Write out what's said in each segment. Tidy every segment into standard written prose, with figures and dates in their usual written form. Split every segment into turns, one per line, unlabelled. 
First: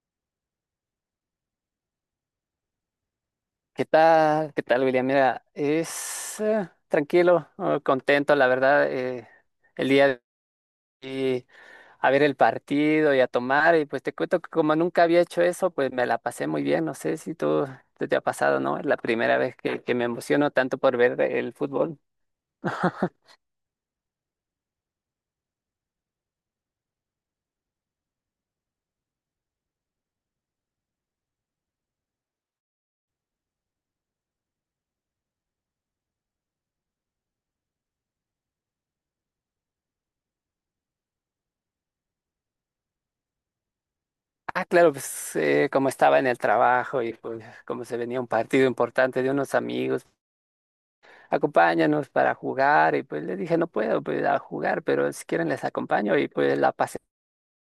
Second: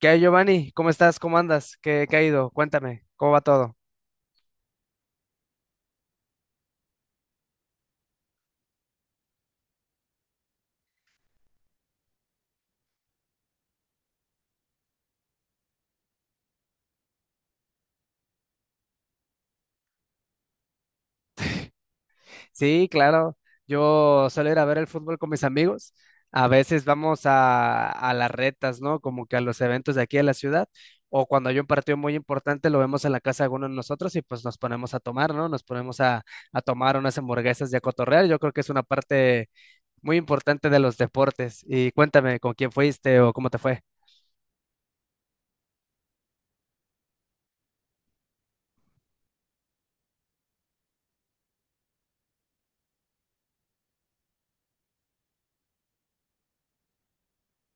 ¿Qué hay, Giovanni? ¿Cómo estás? ¿Cómo andas? ¿Qué ha ido? Cuéntame, ¿cómo va todo?
¿Qué tal? ¿Qué tal, William? Mira, es tranquilo, contento, la verdad, el día de hoy a ver el partido y a tomar, y pues te cuento que como nunca había hecho eso, pues me la pasé muy bien, no sé si tú te ha pasado, ¿no? Es la primera vez que me emociono tanto por ver el fútbol.
Sí, claro. Yo suelo ir a ver el fútbol con mis amigos. A veces vamos a las retas, ¿no? Como que a los eventos de aquí de la ciudad. O cuando hay un partido muy importante, lo vemos en la casa de alguno de nosotros y pues nos ponemos a tomar, ¿no? Nos ponemos a tomar unas hamburguesas y a cotorrear. Yo creo que es una parte muy importante de los deportes. Y cuéntame, ¿con quién fuiste o cómo te fue?
Ah, claro, pues como estaba en el trabajo y pues como se venía un partido importante de unos amigos, acompáñanos para jugar, y pues le dije, no puedo pues, a jugar, pero si quieren les acompaño, y pues la pasé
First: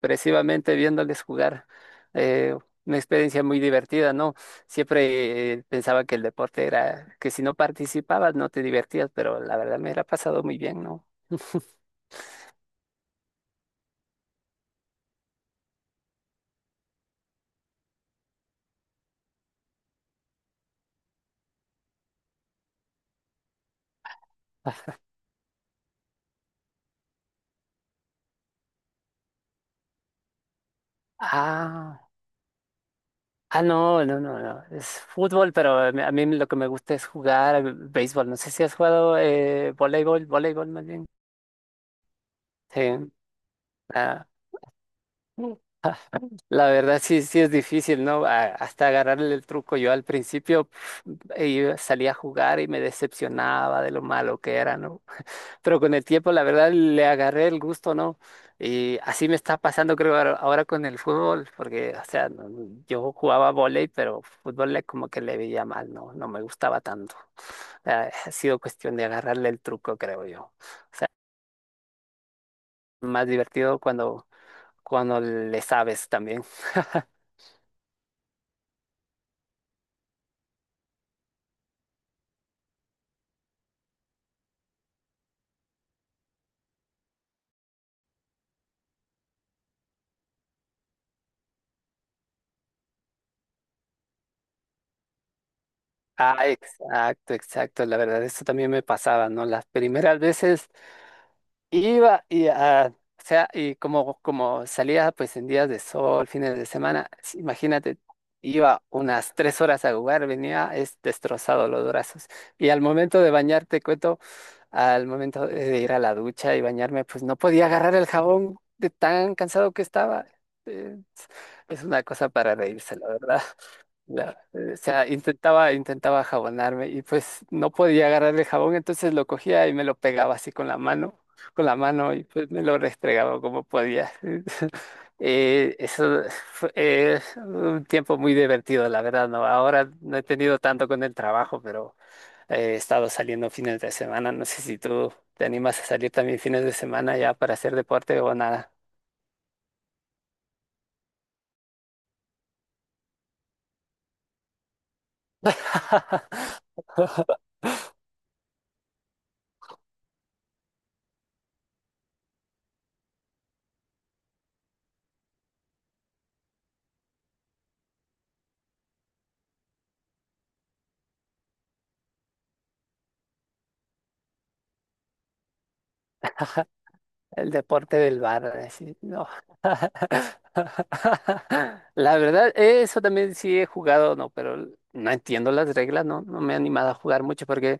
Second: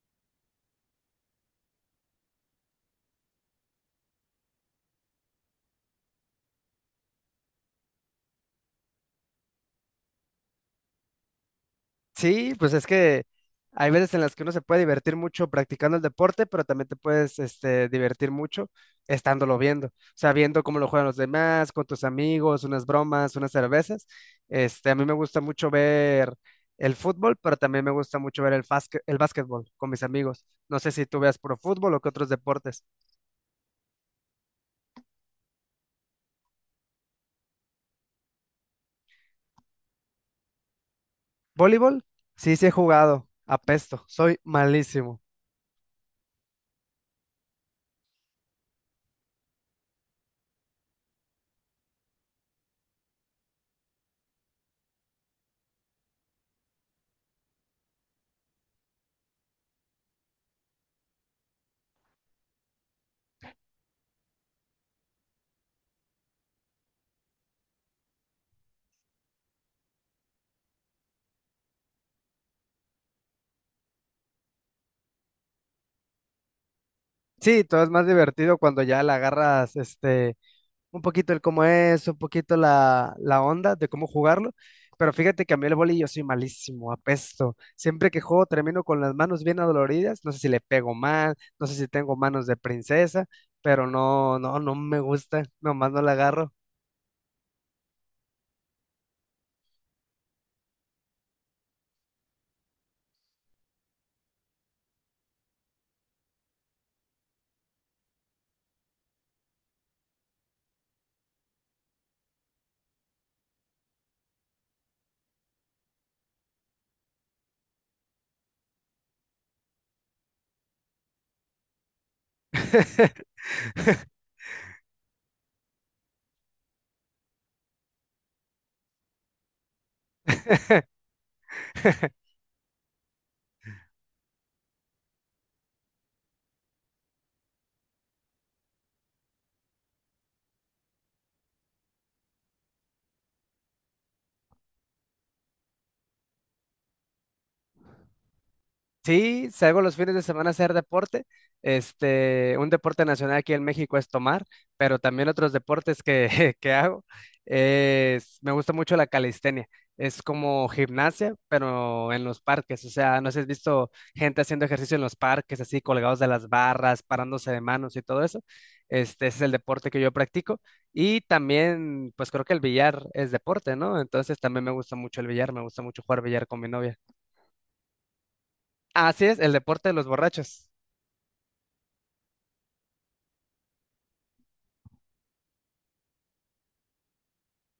expresivamente viéndoles jugar. eh, una experiencia muy divertida, ¿no? Siempre pensaba que el deporte era que si no participabas no te divertías, pero la verdad me la ha pasado muy bien, ¿no?
Sí, pues es que hay veces en las que uno se puede divertir mucho practicando el deporte, pero también te puedes divertir mucho estándolo viendo. O sea, viendo cómo lo juegan los demás, con tus amigos, unas bromas, unas cervezas. A mí me gusta mucho ver el fútbol, pero también me gusta mucho ver el básquetbol con mis amigos. No sé si tú veas puro fútbol
Ah,
o qué otros deportes.
ah, no, no, no, no. Es fútbol, pero a mí lo que me gusta es jugar béisbol. No sé si has jugado voleibol, más bien.
¿Voleibol? Sí, sí he
Sí.
jugado. Apesto,
Ah.
soy malísimo.
La verdad sí, sí es difícil, ¿no? Hasta agarrarle el truco. Yo al principio salía a jugar y me decepcionaba de lo malo que era, ¿no? Pero con el tiempo, la verdad, le agarré el gusto, ¿no? Y así me está pasando, creo, ahora con el fútbol, porque, o sea, no- no, yo jugaba vóley, pero fútbol como que le veía mal, ¿no? No me gustaba tanto. Ha sido cuestión de agarrarle el truco, creo yo. O sea, más divertido cuando, cuando le sabes también.
Sí, todo es más divertido cuando ya la agarras, un poquito el cómo es, un poquito la onda de cómo jugarlo. Pero fíjate que a mí el vóley yo soy malísimo, apesto. Siempre que juego termino con las manos bien adoloridas. No sé si le pego mal, no sé si tengo manos de princesa, pero no me gusta. Nomás no la
Ah,
agarro.
exacto, exacto. La verdad, eso también me pasaba, ¿no? Las primeras veces iba y, ah, o sea, y como, como salía pues en días de sol, fines de semana, imagínate, iba unas tres horas a jugar, venía es destrozado los brazos. Y al momento de bañarte, cuento, al momento de ir a la ducha y bañarme, pues no podía agarrar el jabón de tan cansado que estaba. Eh, Es una cosa para reírse, la verdad. O sea, intentaba, intentaba jabonarme y pues no podía agarrar el jabón, entonces lo cogía y me lo pegaba así con la mano y pues me lo restregaba como podía. Eso fue un tiempo muy divertido, la verdad, ¿no? Ahora no he tenido tanto con el trabajo, pero he estado saliendo fines de semana. No sé si tú te animas a salir también fines de semana ya para hacer deporte o nada.
Sí, salgo los fines de semana a hacer deporte. Un deporte nacional aquí en México es tomar, pero también otros deportes que, que hago. Me gusta mucho la calistenia. Es como gimnasia, pero en los parques. O sea, no sé si has visto gente haciendo ejercicio en los parques, así colgados de las barras, parándose de manos y todo eso. Ese es el deporte que yo practico. Y también, pues creo que el billar es deporte, ¿no? Entonces también me gusta mucho el billar, me gusta mucho jugar billar con mi novia.
El deporte del bar, así,
Así
no.
es, el deporte de los borrachos.
La verdad, eso también sí he jugado, no, pero no entiendo las reglas, no, no me he animado a jugar mucho porque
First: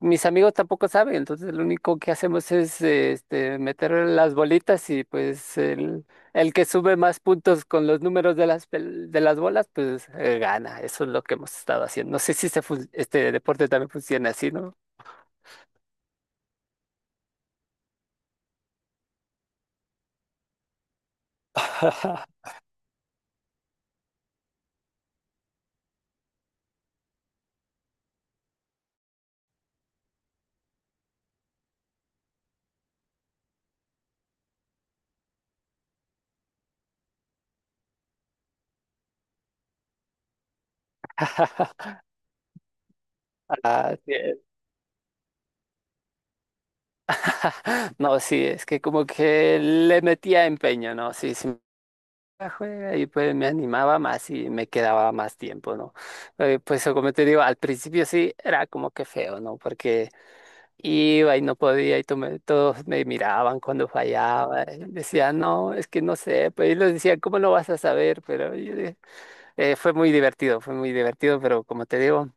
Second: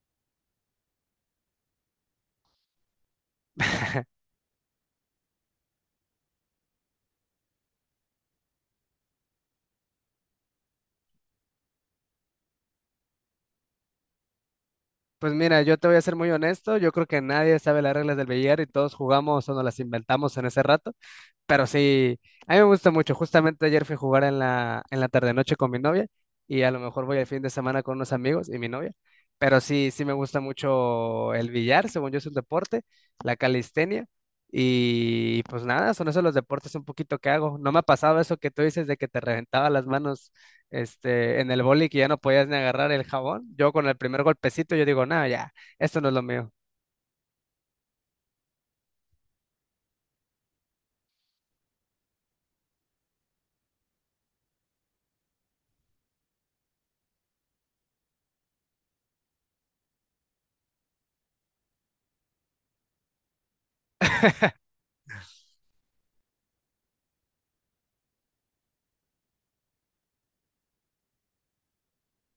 mis amigos tampoco saben, entonces lo único que hacemos es este, meter las bolitas y pues el que sube más puntos con los números de las, de las bolas, pues gana, eso es lo que hemos estado haciendo. No sé si este, este deporte también funciona así, ¿no?
Pues mira, yo te voy a ser muy honesto, yo creo que nadie sabe las reglas del billar y todos jugamos o nos las inventamos en ese rato. Pero sí, a mí me gusta mucho. Justamente ayer fui a jugar en la tarde-noche con mi novia y a lo mejor voy el fin de semana con unos amigos y mi novia. Pero sí, sí me gusta mucho el billar, según yo es un deporte, la calistenia. Y pues nada, son esos los deportes un poquito que hago. No me ha pasado eso que tú dices de que te reventaba las manos en el boli que ya no podías ni agarrar el jabón. Yo con
Ah,
el
sí.
primer golpecito yo digo, no, ya, esto no es lo mío.
No, sí, es que como que le metía empeño, ¿no? Sí, sí, me juega y pues me animaba más y me quedaba más tiempo, ¿no? Pues como te digo, al principio sí era como que feo, ¿no? Porque iba y no podía y todos me miraban cuando fallaba. Y decían, no, es que no sé, pues ellos decían, ¿cómo no vas a saber? Pero fue muy divertido, pero como te digo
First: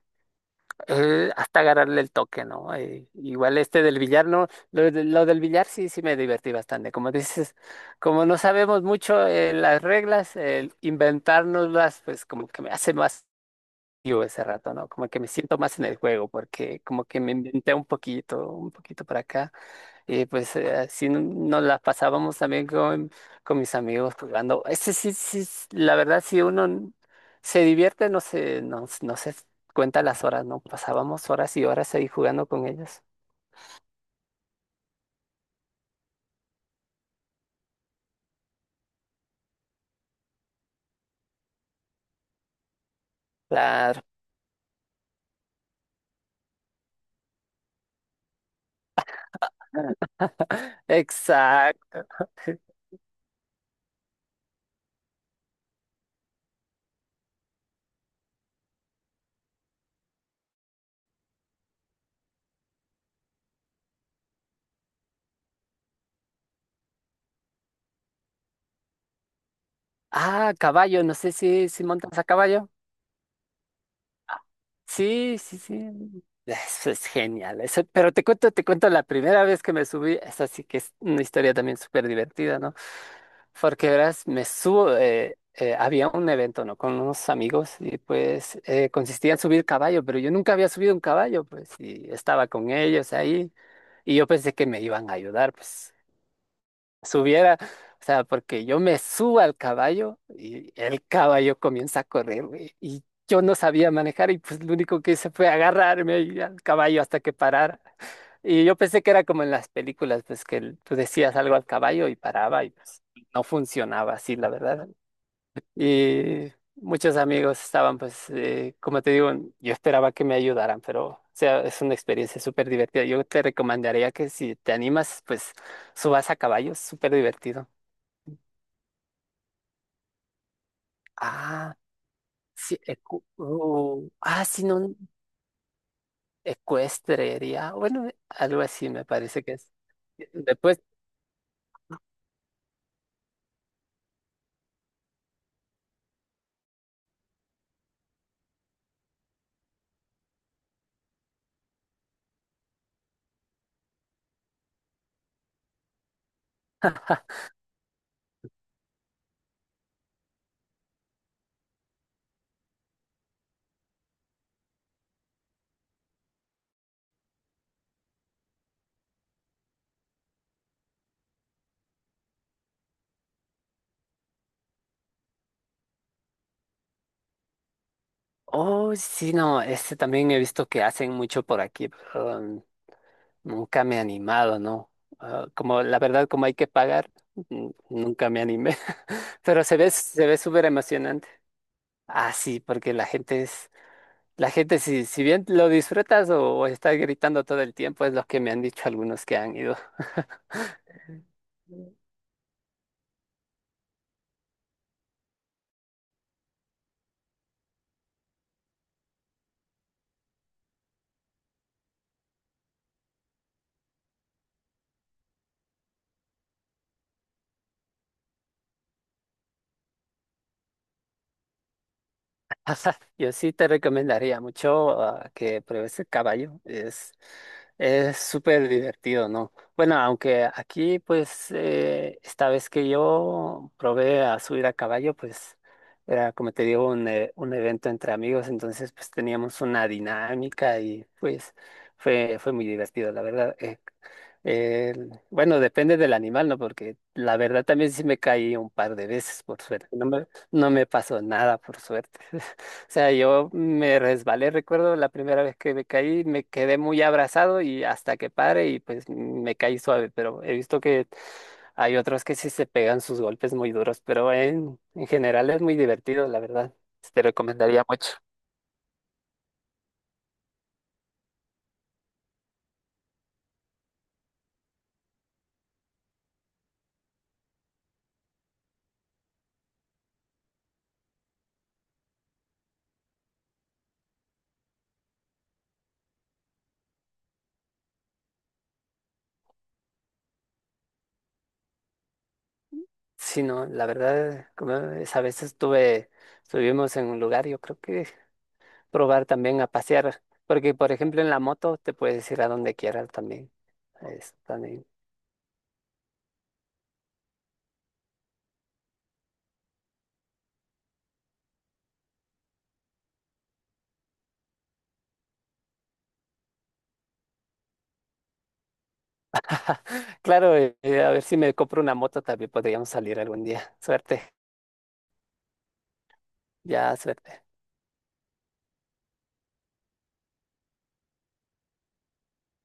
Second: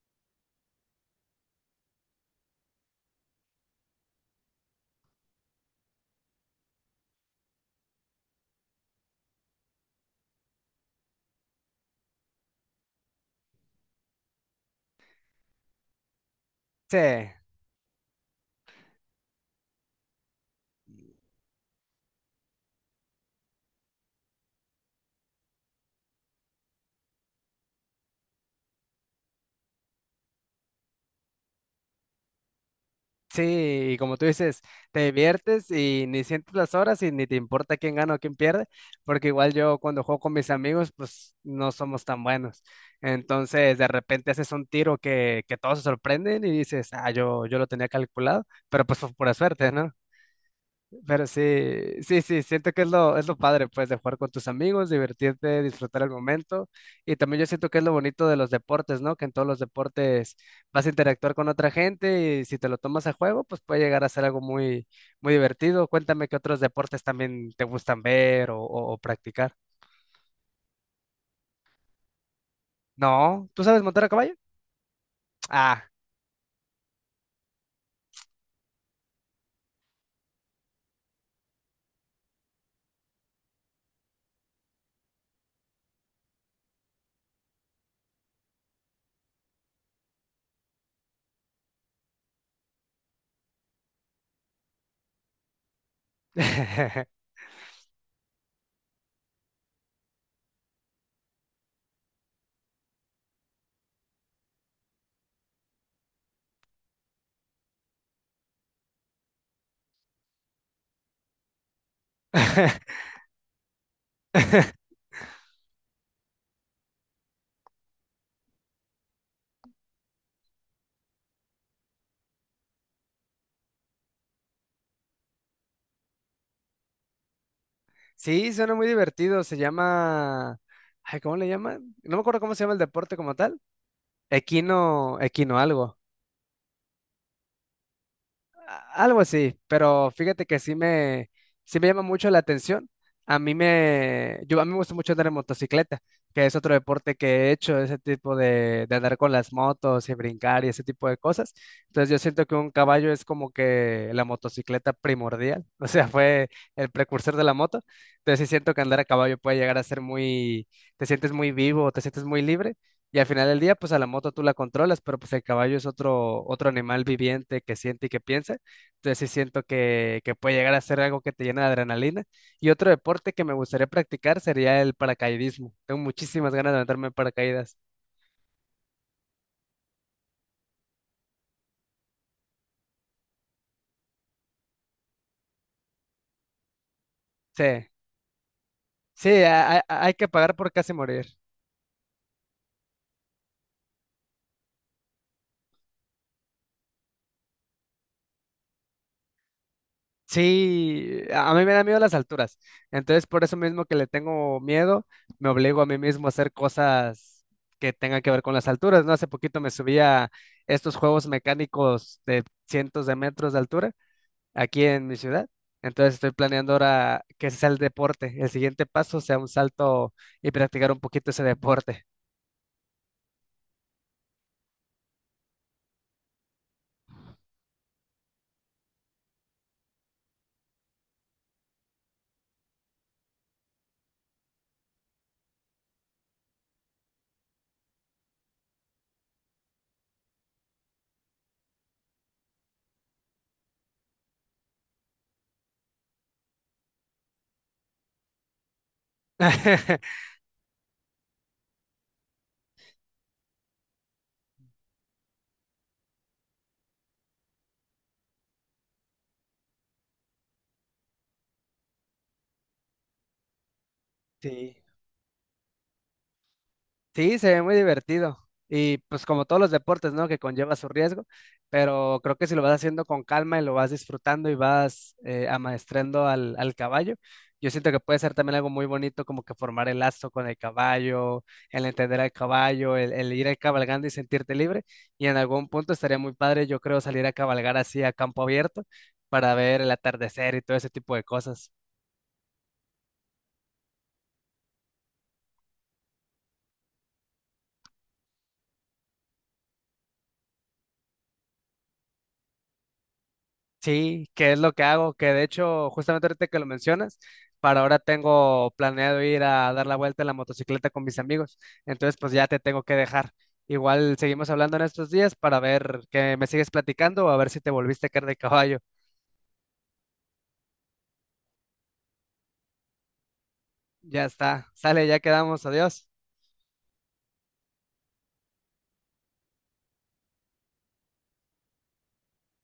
hasta agarrarle el toque, ¿no? Igual este del billar, no, lo del billar sí, sí me divertí bastante. Como dices, como no sabemos mucho las reglas, el inventárnoslas, pues como que me hace más yo ese rato, ¿no? Como que me siento más en el juego, porque
Sí.
como que me inventé un poquito para acá. Y pues así nos las pasábamos también con mis amigos jugando. Ese sí, sí, la verdad, si se divierte, no se, no, no se cuenta las horas, ¿no? Pasábamos horas y horas ahí jugando con ellos.
Sí, y como tú dices, te diviertes y ni sientes las horas y ni te importa quién gana o quién pierde, porque igual yo cuando juego con mis amigos, pues no somos tan buenos. Entonces, de
Claro,
repente haces un tiro que todos se sorprenden y dices, ah, yo lo tenía calculado, pero pues fue pura suerte, ¿no? Pero
exacto.
sí, siento que es lo padre, pues, de jugar con tus amigos, divertirte, disfrutar el momento. Y también yo siento que es lo bonito de los deportes, ¿no? Que en todos los deportes vas a interactuar con otra gente y si te lo tomas a juego, pues puede llegar a ser algo muy divertido. Cuéntame qué otros deportes también te gustan ver o practicar.
Ah, caballo, no sé si, si montas a caballo.
No, ¿tú sabes montar a caballo?
Sí, sí,
Ah.
sí. Eso es genial. Eso, pero te cuento la primera vez que me subí. Esa sí que es una historia también súper divertida, ¿no? Porque verás, me subo. Había un evento, ¿no? Con unos amigos y pues consistía en subir caballo, pero yo nunca había subido un caballo, pues, y estaba con ellos ahí. Y yo pensé que me iban a ayudar, pues subiera, o sea, porque yo me subo al caballo y el caballo comienza a correr, güey, y yo no sabía manejar y pues lo único que hice fue agarrarme ahí al caballo hasta que parara. Y yo pensé que era como en las películas, pues que tú decías algo al caballo y paraba y pues no funcionaba así, la verdad. Y muchos amigos estaban, pues, como te digo, yo esperaba que me ayudaran, pero, o sea, es una experiencia súper divertida. Yo te recomendaría que si te animas, pues, subas a caballo, es súper divertido.
Sí, suena muy divertido. Se llama... Ay, ¿cómo le
Ah,
llaman? No me acuerdo cómo se llama
sí,
el deporte como tal.
ah, sí, no,
Equino algo
ecuestrería, bueno, algo así me
algo
parece que
así,
es.
pero fíjate que
Después,
sí me llama mucho la atención. A mí me gusta mucho andar en motocicleta, que es otro deporte que he hecho, ese tipo de andar con las motos y brincar y ese tipo de cosas. Entonces yo siento que un caballo es como que la motocicleta primordial, o sea, fue el precursor de la moto. Entonces sí siento que andar a caballo puede llegar a ser muy, te sientes muy vivo, te sientes muy libre. Y al final del día, pues a la moto tú la controlas, pero pues el caballo es otro animal viviente que siente y que piensa. Entonces sí siento que puede llegar a ser algo que te llena de adrenalina. Y otro deporte que me gustaría practicar sería el paracaidismo. Tengo muchísimas ganas de meterme en paracaídas.
oh, sí, no, este también he visto que hacen mucho por aquí. Nunca me he animado, ¿no? Ah, como la verdad, como hay que pagar,
Sí,
nunca me animé.
sí,
Pero
hay
se
que
ve
pagar
súper
por casi morir.
emocionante. Ah, sí, porque la gente es, la gente si, si bien lo disfrutas o estás gritando todo el tiempo, es lo que me han dicho algunos que han ido.
Sí, a mí me da miedo las alturas. Entonces por eso mismo que le tengo miedo, me obligo a mí mismo a hacer cosas que tengan que ver con las alturas, ¿no? Hace poquito me subí a estos juegos mecánicos de cientos de metros de altura aquí en mi ciudad. Entonces estoy planeando ahora que ese sea el deporte. El siguiente paso sea un salto y practicar un poquito ese deporte.
Yo sí te recomendaría mucho que pruebes el caballo. Es súper divertido, ¿no? Bueno, aunque aquí, pues, esta vez que yo probé a subir a caballo, pues, era como te digo, un evento entre amigos, entonces, pues, teníamos una dinámica y, pues, fue, fue muy divertido, la verdad. Bueno, depende del animal, ¿no? Porque la verdad también sí me caí un par de veces, por suerte. No me pasó nada, por suerte. Sea, yo me resbalé, recuerdo la primera vez que me caí, me quedé muy abrazado y hasta que pare y pues me caí suave, pero he visto que hay otros que sí se pegan sus golpes muy duros, pero
Sí.
en general es muy divertido, la verdad. Te
Sí, se ve muy
recomendaría mucho.
divertido. Y pues como todos los deportes, ¿no? Que conlleva su riesgo, pero creo que si lo vas haciendo con calma y lo vas disfrutando y vas amaestrando al caballo, yo siento que puede ser también algo muy bonito como que formar el lazo con el caballo, el entender al caballo, el ir cabalgando y sentirte libre. Y en algún punto estaría muy padre, yo creo, salir a cabalgar así a campo abierto para ver el atardecer y todo ese tipo de cosas.
Sí, no, la verdad, como esa vez estuve, estuvimos en un lugar, yo creo que probar también a pasear, porque por ejemplo en la moto te puedes ir a donde quieras también.
Sí,
Es
que es lo que
también.
hago, que de hecho, justamente ahorita que lo mencionas, para ahora tengo planeado ir a dar la vuelta en la motocicleta con mis amigos. Entonces, pues ya te tengo que dejar. Igual seguimos hablando en estos días para ver que me sigues platicando o a ver si te volviste a caer de caballo.
Claro, a ver si me compro una moto también podríamos salir algún día. Suerte,
Ya está, sale, ya quedamos, adiós.
ya suerte.